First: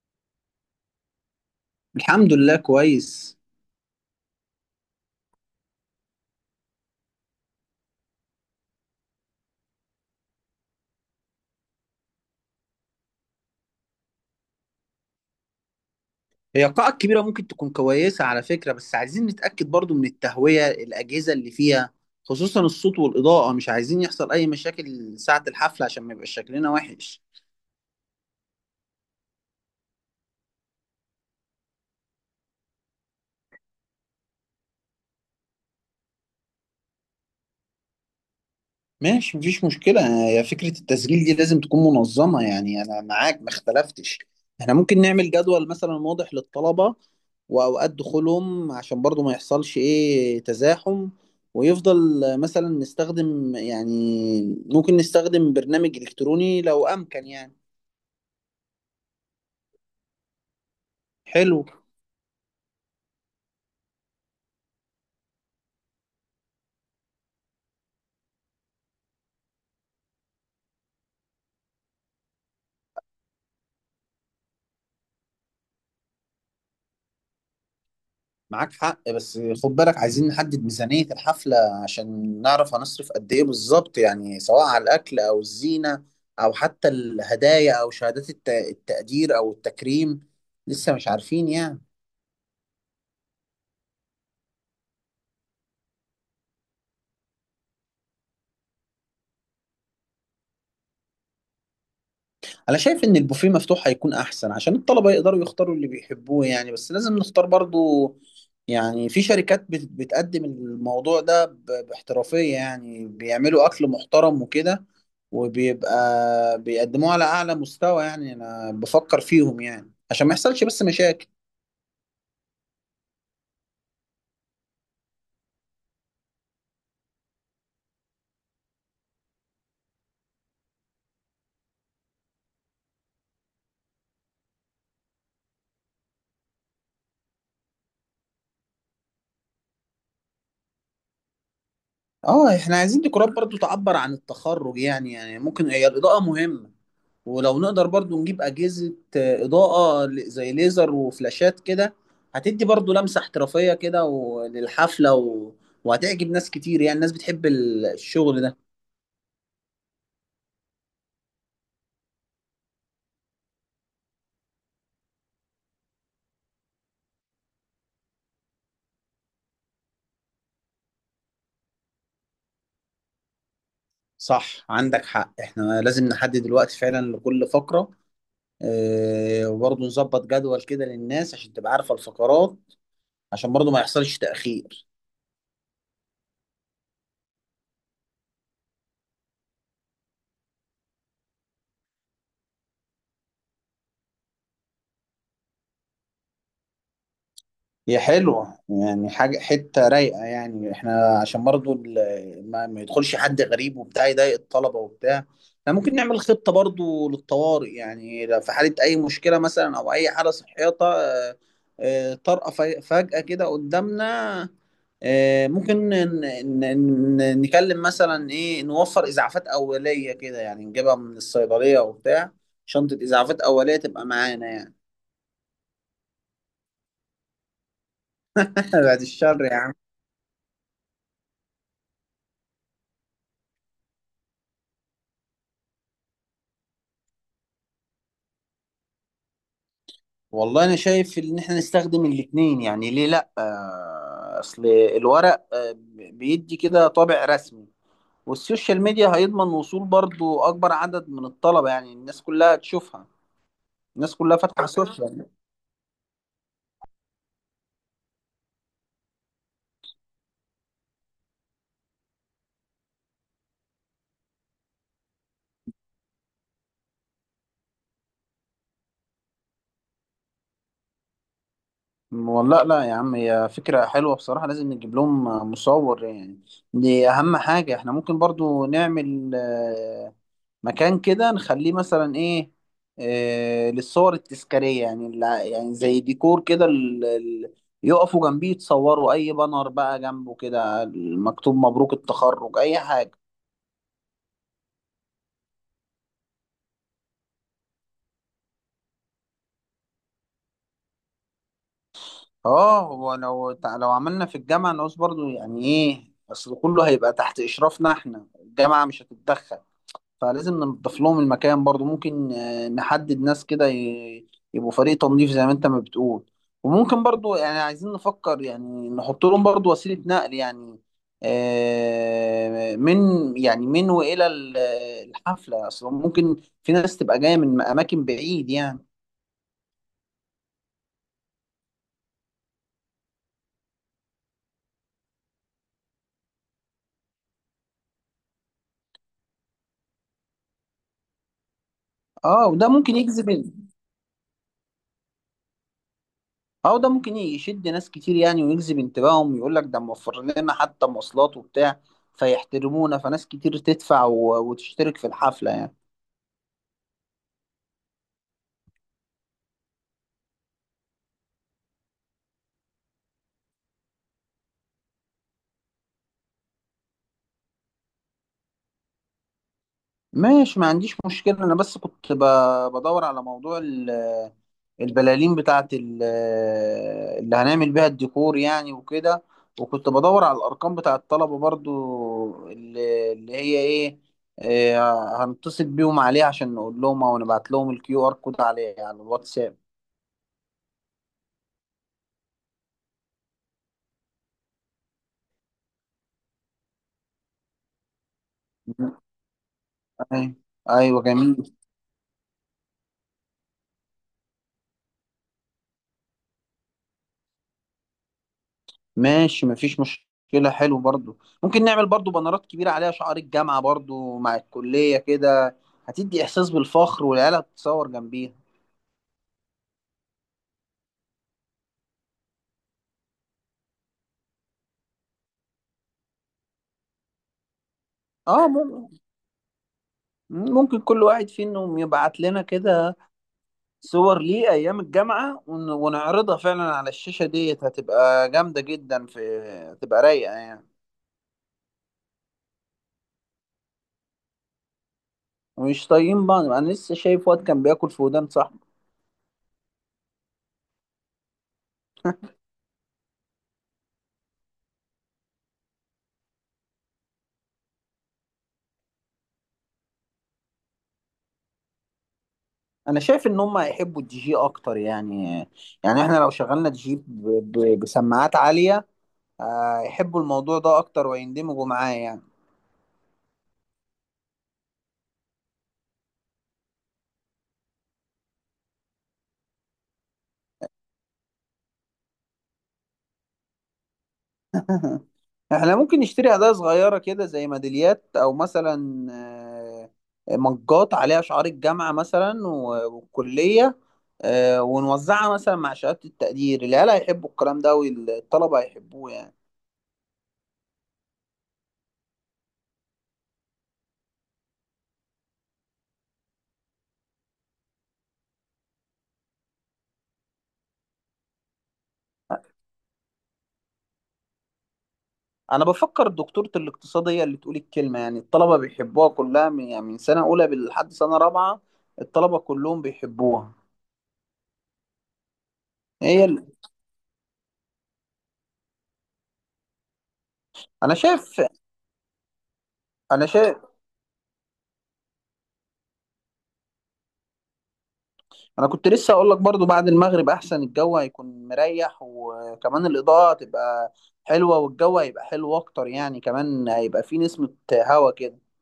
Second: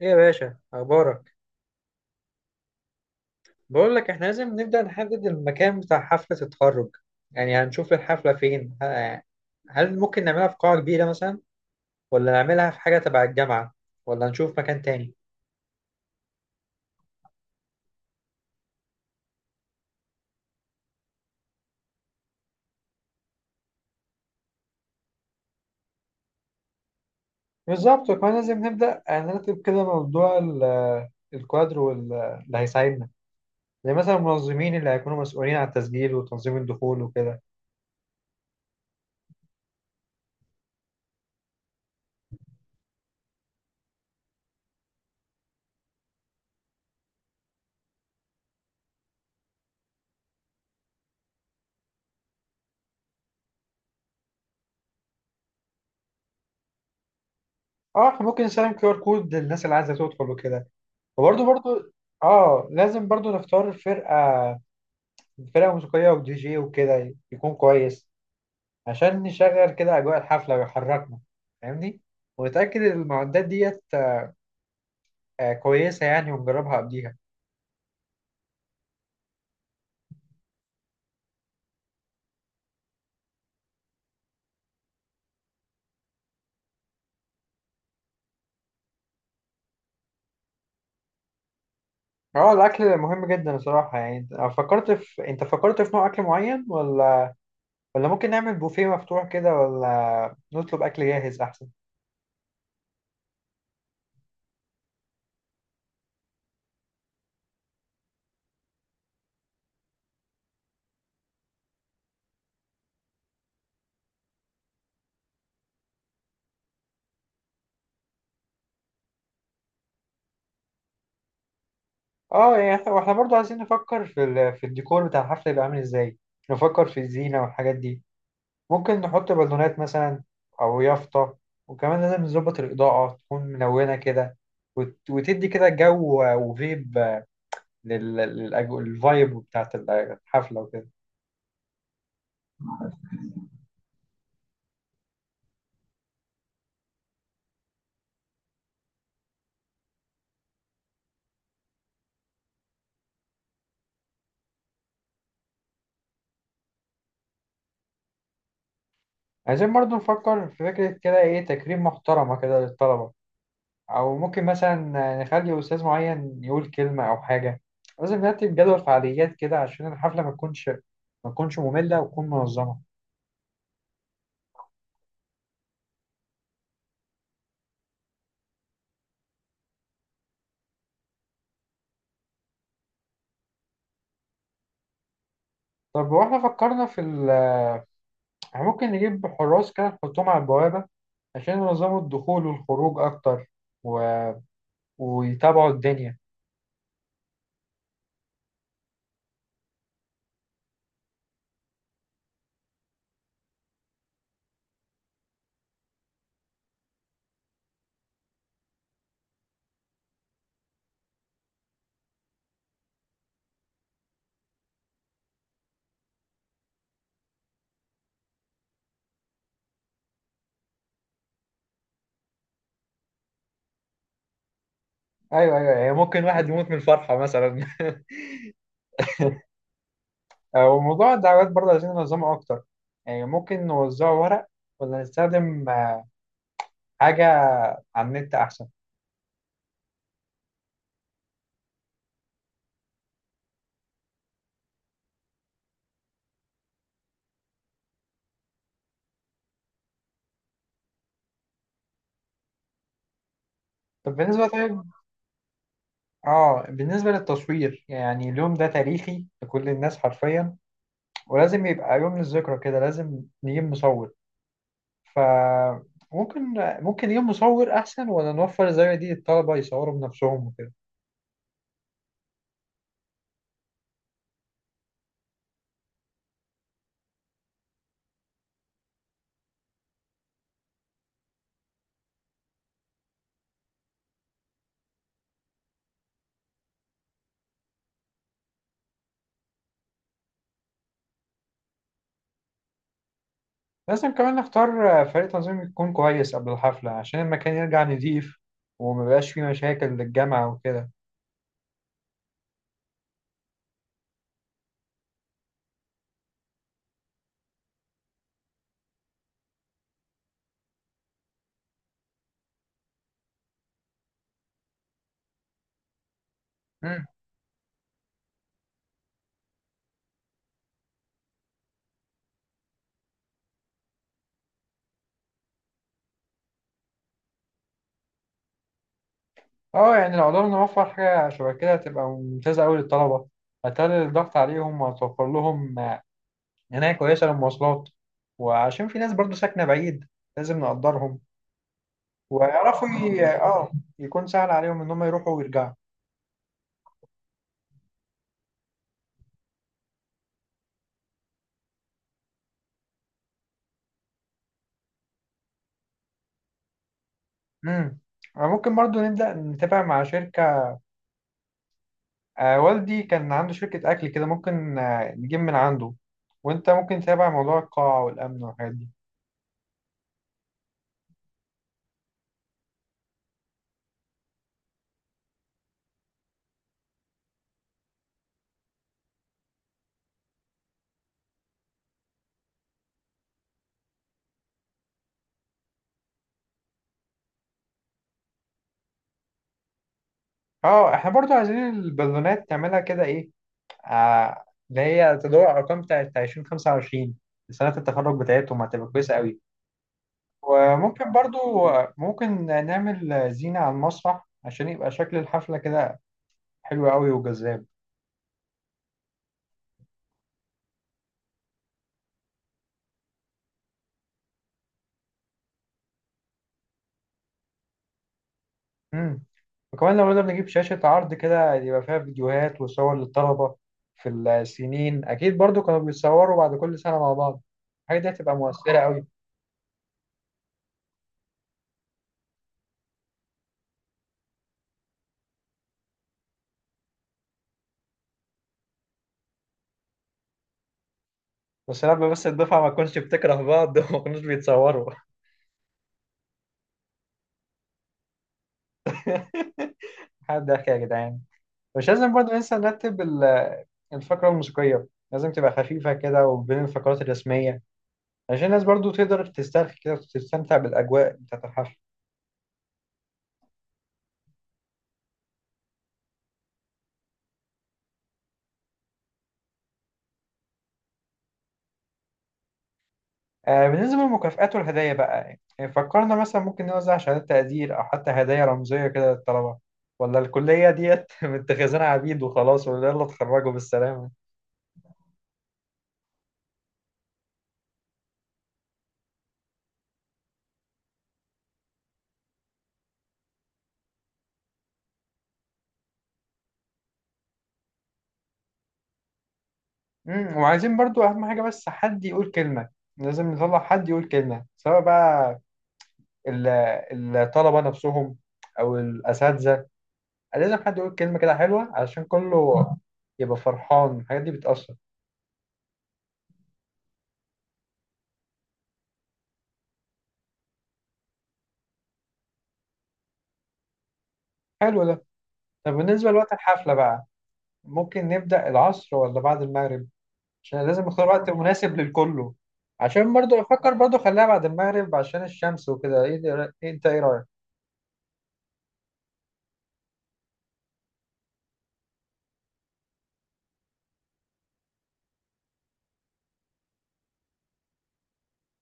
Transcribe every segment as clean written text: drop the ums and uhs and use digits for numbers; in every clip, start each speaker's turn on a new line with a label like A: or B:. A: ايه يا باشا، اخبارك؟
B: الحمد لله كويس.
A: بقول لك احنا لازم نبدأ نحدد المكان بتاع حفلة التخرج. يعني هنشوف الحفلة فين هل ممكن نعملها في قاعة كبيرة مثلا، ولا نعملها في حاجة تبع الجامعة، ولا نشوف مكان تاني؟
B: هي القاعة الكبيرة ممكن تكون كويسة على فكرة، بس عايزين نتأكد برضو من التهوية الأجهزة اللي فيها، خصوصا الصوت والإضاءة. مش عايزين يحصل أي مشاكل ساعة الحفلة عشان ما يبقاش شكلنا وحش.
A: بالظبط، وكمان لازم نبدأ نرتب كده موضوع الكوادر اللي هيساعدنا، زي مثلا المنظمين اللي هيكونوا مسؤولين عن التسجيل وتنظيم الدخول وكده.
B: ماشي مفيش مشكلة، هي فكرة التسجيل دي لازم تكون منظمة، يعني أنا معاك ما اختلفتش. احنا ممكن نعمل جدول مثلا واضح للطلبة وأوقات دخولهم عشان برضو ما يحصلش إيه تزاحم. ويفضل مثلا نستخدم يعني ممكن نستخدم برنامج إلكتروني لو أمكن يعني.
A: اه، احنا ممكن نسلم كيو ار كود للناس اللي عايزة تدخل وكده وبرضه
B: حلو.
A: برضه اه، لازم برضه نختار فرقة موسيقية ودي جي وكده يكون كويس عشان نشغل كده أجواء الحفلة ويحركنا، فاهمني؟ ونتأكد إن المعدات ديت كويسة يعني، ونجربها قبليها.
B: معاك حق، بس خد بالك عايزين نحدد ميزانية الحفلة عشان نعرف هنصرف قد ايه بالظبط، يعني سواء على الأكل أو الزينة أو حتى الهدايا أو شهادات التقدير أو التكريم. لسه مش عارفين يعني.
A: اه، الأكل مهم جدا الصراحة. يعني أنت فكرت في نوع أكل معين، ولا ممكن نعمل بوفيه مفتوح كده، ولا نطلب أكل جاهز أحسن؟
B: انا شايف ان البوفيه مفتوح هيكون احسن عشان الطلبه يقدروا يختاروا اللي بيحبوه يعني، بس لازم نختار برضو. يعني في شركات بتقدم الموضوع ده باحترافيه، يعني بيعملوا اكل محترم وكده وبيبقى بيقدموه على اعلى مستوى، يعني انا بفكر فيهم يعني عشان ما يحصلش بس مشاكل.
A: اه، يعني واحنا برضه عايزين نفكر في الديكور بتاع الحفلة، يبقى عامل ازاي. نفكر في الزينة والحاجات دي، ممكن نحط بالونات مثلا أو يافطة. وكمان لازم نظبط الإضاءة تكون منونة كده، وتدي كده جو وفيب للفايب بتاعت الحفلة وكده.
B: اه احنا عايزين ديكورات برضو تعبر عن التخرج، يعني يعني ممكن هي الإضاءة مهمة. ولو نقدر برضو نجيب أجهزة إضاءة زي ليزر وفلاشات كده، هتدي برضو لمسة احترافية كده للحفلة وهتعجب ناس كتير، يعني الناس بتحب الشغل ده.
A: عايزين برضو نفكر في فكرة كده تكريم محترمة كده للطلبة، أو ممكن مثلا نخلي أستاذ معين يقول كلمة أو حاجة. لازم نرتب جدول فعاليات كده عشان الحفلة ما تكونش مملة وتكون منظمة.
B: صح عندك حق، احنا لازم نحدد الوقت فعلا لكل فقرة. اه وبرضو نظبط جدول كده للناس عشان تبقى عارفة الفقرات عشان برضو ما يحصلش تأخير.
A: طب، واحنا فكرنا في ال احنا ممكن نجيب حراس كده نحطهم على البوابة عشان ينظموا الدخول والخروج أكتر و... ويتابعوا الدنيا.
B: هي حلوة يعني حاجة حتة رايقة، يعني احنا عشان برضو ما يدخلش حد غريب وبتاع يضايق الطلبة وبتاع. احنا ممكن نعمل خطة برضو للطوارئ، يعني لو في حالة أي مشكلة مثلا أو أي حالة صحية طارئة فجأة كده قدامنا. ممكن نكلم مثلا إيه نوفر إسعافات أولية كده، يعني نجيبها من الصيدلية وبتاع، شنطة إسعافات أولية تبقى معانا يعني.
A: أيوه، أيوه، يعني ممكن واحد يموت من الفرحة مثلا
B: بعد الشر يعني.
A: أو موضوع الدعوات برضه عايزين ننظمه أكتر. يعني ممكن نوزعه ورق، ولا نستخدم حاجة على النت أحسن؟
B: والله انا شايف ان احنا نستخدم الاتنين، يعني ليه لا؟ اصل الورق بيدي كده طابع رسمي، والسوشيال ميديا هيضمن وصول برضو اكبر عدد من الطلبة، يعني الناس كلها تشوفها،
A: طب
B: الناس كلها
A: بالنسبة
B: فاتحة
A: طيب،
B: السوشيال.
A: بالنسبة للتصوير، يعني اليوم ده تاريخي لكل الناس حرفيا، ولازم يبقى يوم للذكرى كده، لازم نجيب مصور. فممكن ممكن يجيب مصور أحسن، ولا نوفر زي دي الطلبة يصوروا بنفسهم وكده؟
B: والله لا يا عم، هي فكرة حلوة بصراحة، لازم نجيب لهم مصور يعني. دي اهم حاجة. احنا ممكن برضو نعمل مكان كده نخليه مثلا ايه، آه للصور التذكارية، يعني يعني زي ديكور كده يقفوا جنبيه يتصوروا، اي بانر بقى جنبه كده مكتوب مبروك التخرج اي حاجة.
A: لازم كمان نختار فريق تنظيم يكون كويس قبل الحفلة عشان المكان يرجع نضيف، ومبقاش فيه مشاكل للجامعة وكده.
B: اه هو لو لو عملنا في الجامعة نقص برضو، يعني ايه اصل كله هيبقى تحت اشرافنا احنا، الجامعة مش هتتدخل. فلازم ننضف لهم المكان برضو، ممكن نحدد ناس كده يبقوا فريق تنظيف زي ما انت ما بتقول. وممكن
A: مم.
B: برضو يعني عايزين نفكر يعني نحط لهم برضو وسيلة نقل يعني، من يعني من وإلى الحفلة أصلا، ممكن في ناس تبقى جاية من أماكن بعيد يعني.
A: اه، يعني لو قدرنا نوفر حاجة شبه كده هتبقى ممتازة أوي للطلبة، هتقلل الضغط عليهم وهتوفر لهم عناية كويسة للمواصلات، وعشان في ناس برضو ساكنة بعيد، لازم نقدرهم،
B: اه وده
A: ويعرفوا
B: ممكن
A: ي...
B: يجذب.
A: اه يكون سهل عليهم إن هم يروحوا ويرجعوا.
B: اه وده ممكن يشد ناس كتير يعني، ويجذب انتباههم، يقول لك ده موفر لنا حتى مواصلات وبتاع فيحترمونا، فناس كتير تدفع وتشترك في الحفلة يعني.
A: امم ممكن برضو نبدأ نتابع مع شركة. والدي كان عنده شركة أكل كده، ممكن نجيب من عنده. وأنت ممكن تتابع موضوع القاعة والأمن والحاجات دي.
B: ماشي ما عنديش مشكلة، أنا بس كنت بدور على موضوع البلالين بتاعة اللي هنعمل بيها الديكور يعني وكده. وكنت بدور على الأرقام بتاع الطلبة برضو اللي هي إيه، إيه، هنتصل بيهم عليه عشان نقول لهم أو نبعت لهم الكيو آر كود عليه على الواتساب.
A: اه، احنا برضو عايزين البالونات تعملها كده ايه آه اللي هي تدور على الأرقام بتاعت 2025، سنة التخرج بتاعتهم، هتبقى كويسة قوي.
B: أيوة. أيوة،
A: وممكن برضو
B: جميل.
A: ممكن نعمل زينة على المسرح عشان يبقى شكل الحفلة كده حلو قوي وجذاب.
B: ماشي مفيش مشكلة، حلو برضو ممكن نعمل برضو بانرات كبيرة عليها شعار الجامعة برضو مع الكلية كده، هتدي إحساس بالفخر والعيال هتتصور جنبيها.
A: امم وكمان لو نقدر نجيب شاشة عرض كده يبقى فيها فيديوهات وصور للطلبة، في السنين أكيد برضو كانوا بيتصوروا بعد كل سنة مع بعض، الحاجة دي هتبقى
B: اه
A: مؤثرة
B: ممكن،
A: أوي.
B: ممكن كل واحد فيهم يبعت لنا كده صور ليه أيام الجامعة ونعرضها فعلا على الشاشة ديت، هتبقى جامدة جدا في، هتبقى رايقة يعني.
A: بس الدفعة ما تكونش بتكره بعض وما كانوش بيتصوروا.
B: ومش طايقين بعض، أنا لسه شايف واد كان بياكل في ودان صاحبه.
A: حد ضحك يا جدعان؟ مش لازم برضو ننسى نرتب الفقرة الموسيقية، لازم تبقى خفيفة كده وبين الفقرات الرسمية عشان الناس برضو تقدر تسترخي كده وتستمتع بالأجواء بتاعة الحفل.
B: أنا شايف إن هم هيحبوا الدي جي أكتر يعني، يعني إحنا لو شغلنا دي جي بسماعات عالية، يحبوا الموضوع ده اكتر ويندمجوا معاه يعني.
A: بالنسبة للمكافآت والهدايا بقى، يعني فكرنا مثلا ممكن نوزع شهادات تقدير أو حتى هدايا رمزية كده للطلبة، ولا الكلية ديت متخذينها عبيد وخلاص ولا يلا اتخرجوا بالسلامة؟
B: احنا ممكن نشتري هدايا صغيرة كده زي ميداليات او مثلا مجات عليها شعار الجامعة مثلا والكلية، ونوزعها مثلا مع شهادة التقدير. العيال هيحبوا الكلام ده والطلبة هيحبوه يعني.
A: وعايزين برضو أهم حاجة، بس حد يقول كلمة، لازم نطلع حد يقول كلمة سواء بقى ال- الطلبة نفسهم أو الأساتذة. لازم حد يقول كلمة كده حلوة علشان كله يبقى فرحان، الحاجات دي بتأثر.
B: انا بفكر دكتورة الاقتصاد هي اللي تقول الكلمة، يعني الطلبة بيحبوها كلها من يعني من سنة اولى لحد سنة رابعة، الطلبة كلهم بيحبوها.
A: حلو ده. طب، بالنسبة
B: هي
A: لوقت
B: اللي...
A: الحفلة بقى، ممكن نبدأ العصر ولا بعد المغرب؟ عشان لازم
B: انا
A: اختار وقت
B: شايف
A: مناسب للكله. عشان
B: انا
A: برضو
B: شايف
A: افكر برضو خليها بعد المغرب، عشان الشمس وكده. ايه ده، رأي- إيه انت ايه رايك؟
B: انا كنت لسه اقول لك برضو بعد المغرب احسن، الجو هيكون مريح وكمان الاضاءة هتبقى حلوة والجو هيبقى حلو اكتر يعني، كمان هيبقى فيه نسمة هوا كده.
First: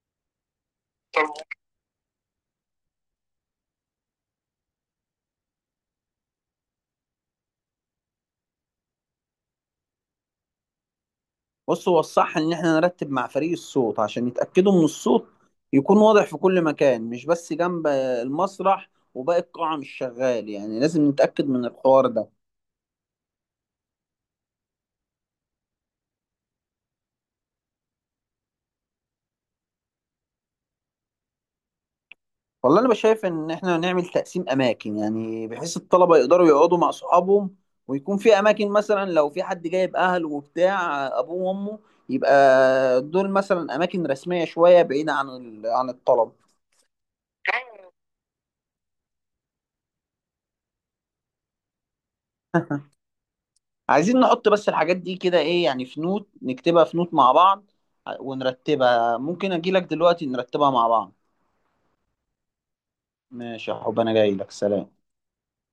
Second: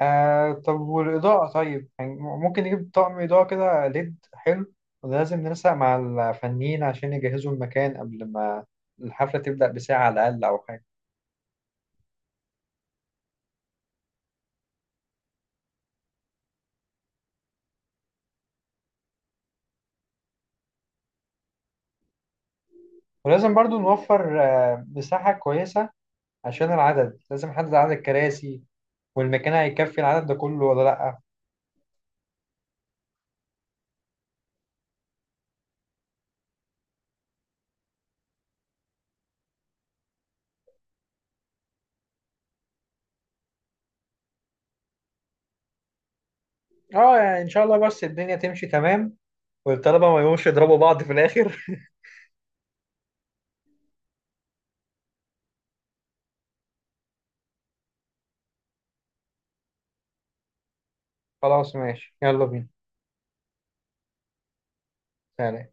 A: طب، والاضاءه، طيب يعني ممكن نجيب طقم اضاءه كده ليد حلو، ولازم ننسق مع الفنيين عشان يجهزوا المكان قبل ما الحفله تبدا بساعه على الاقل او حاجه.
B: بص هو الصح ان احنا نرتب مع فريق الصوت عشان يتأكدوا من الصوت يكون واضح في كل مكان، مش بس جنب المسرح وباقي القاعة مش شغال، يعني لازم نتأكد من الحوار ده.
A: ولازم برضو نوفر مساحه كويسه، عشان العدد، لازم نحدد عدد الكراسي، والمكان هيكفي العدد ده كله ولا لا؟
B: والله انا بشايف ان احنا نعمل تقسيم اماكن، يعني بحيث الطلبه يقدروا يقعدوا مع اصحابهم، ويكون في اماكن مثلا لو في حد جايب اهله وبتاع ابوه وامه، يبقى دول مثلا اماكن رسميه شويه بعيده عن عن الطلبه.
A: اه، يعني ان شاء الله بس الدنيا تمشي تمام، والطلبة ما يقوموش يضربوا بعض في الآخر.
B: عايزين نحط بس الحاجات دي كده ايه يعني في نوت، نكتبها في نوت مع بعض ونرتبها، ممكن اجي لك دلوقتي نرتبها مع بعض.
A: خلاص، ماشي، يلا بينا.
B: ماشي يا حب انا جاي لك، سلام.
A: سلام.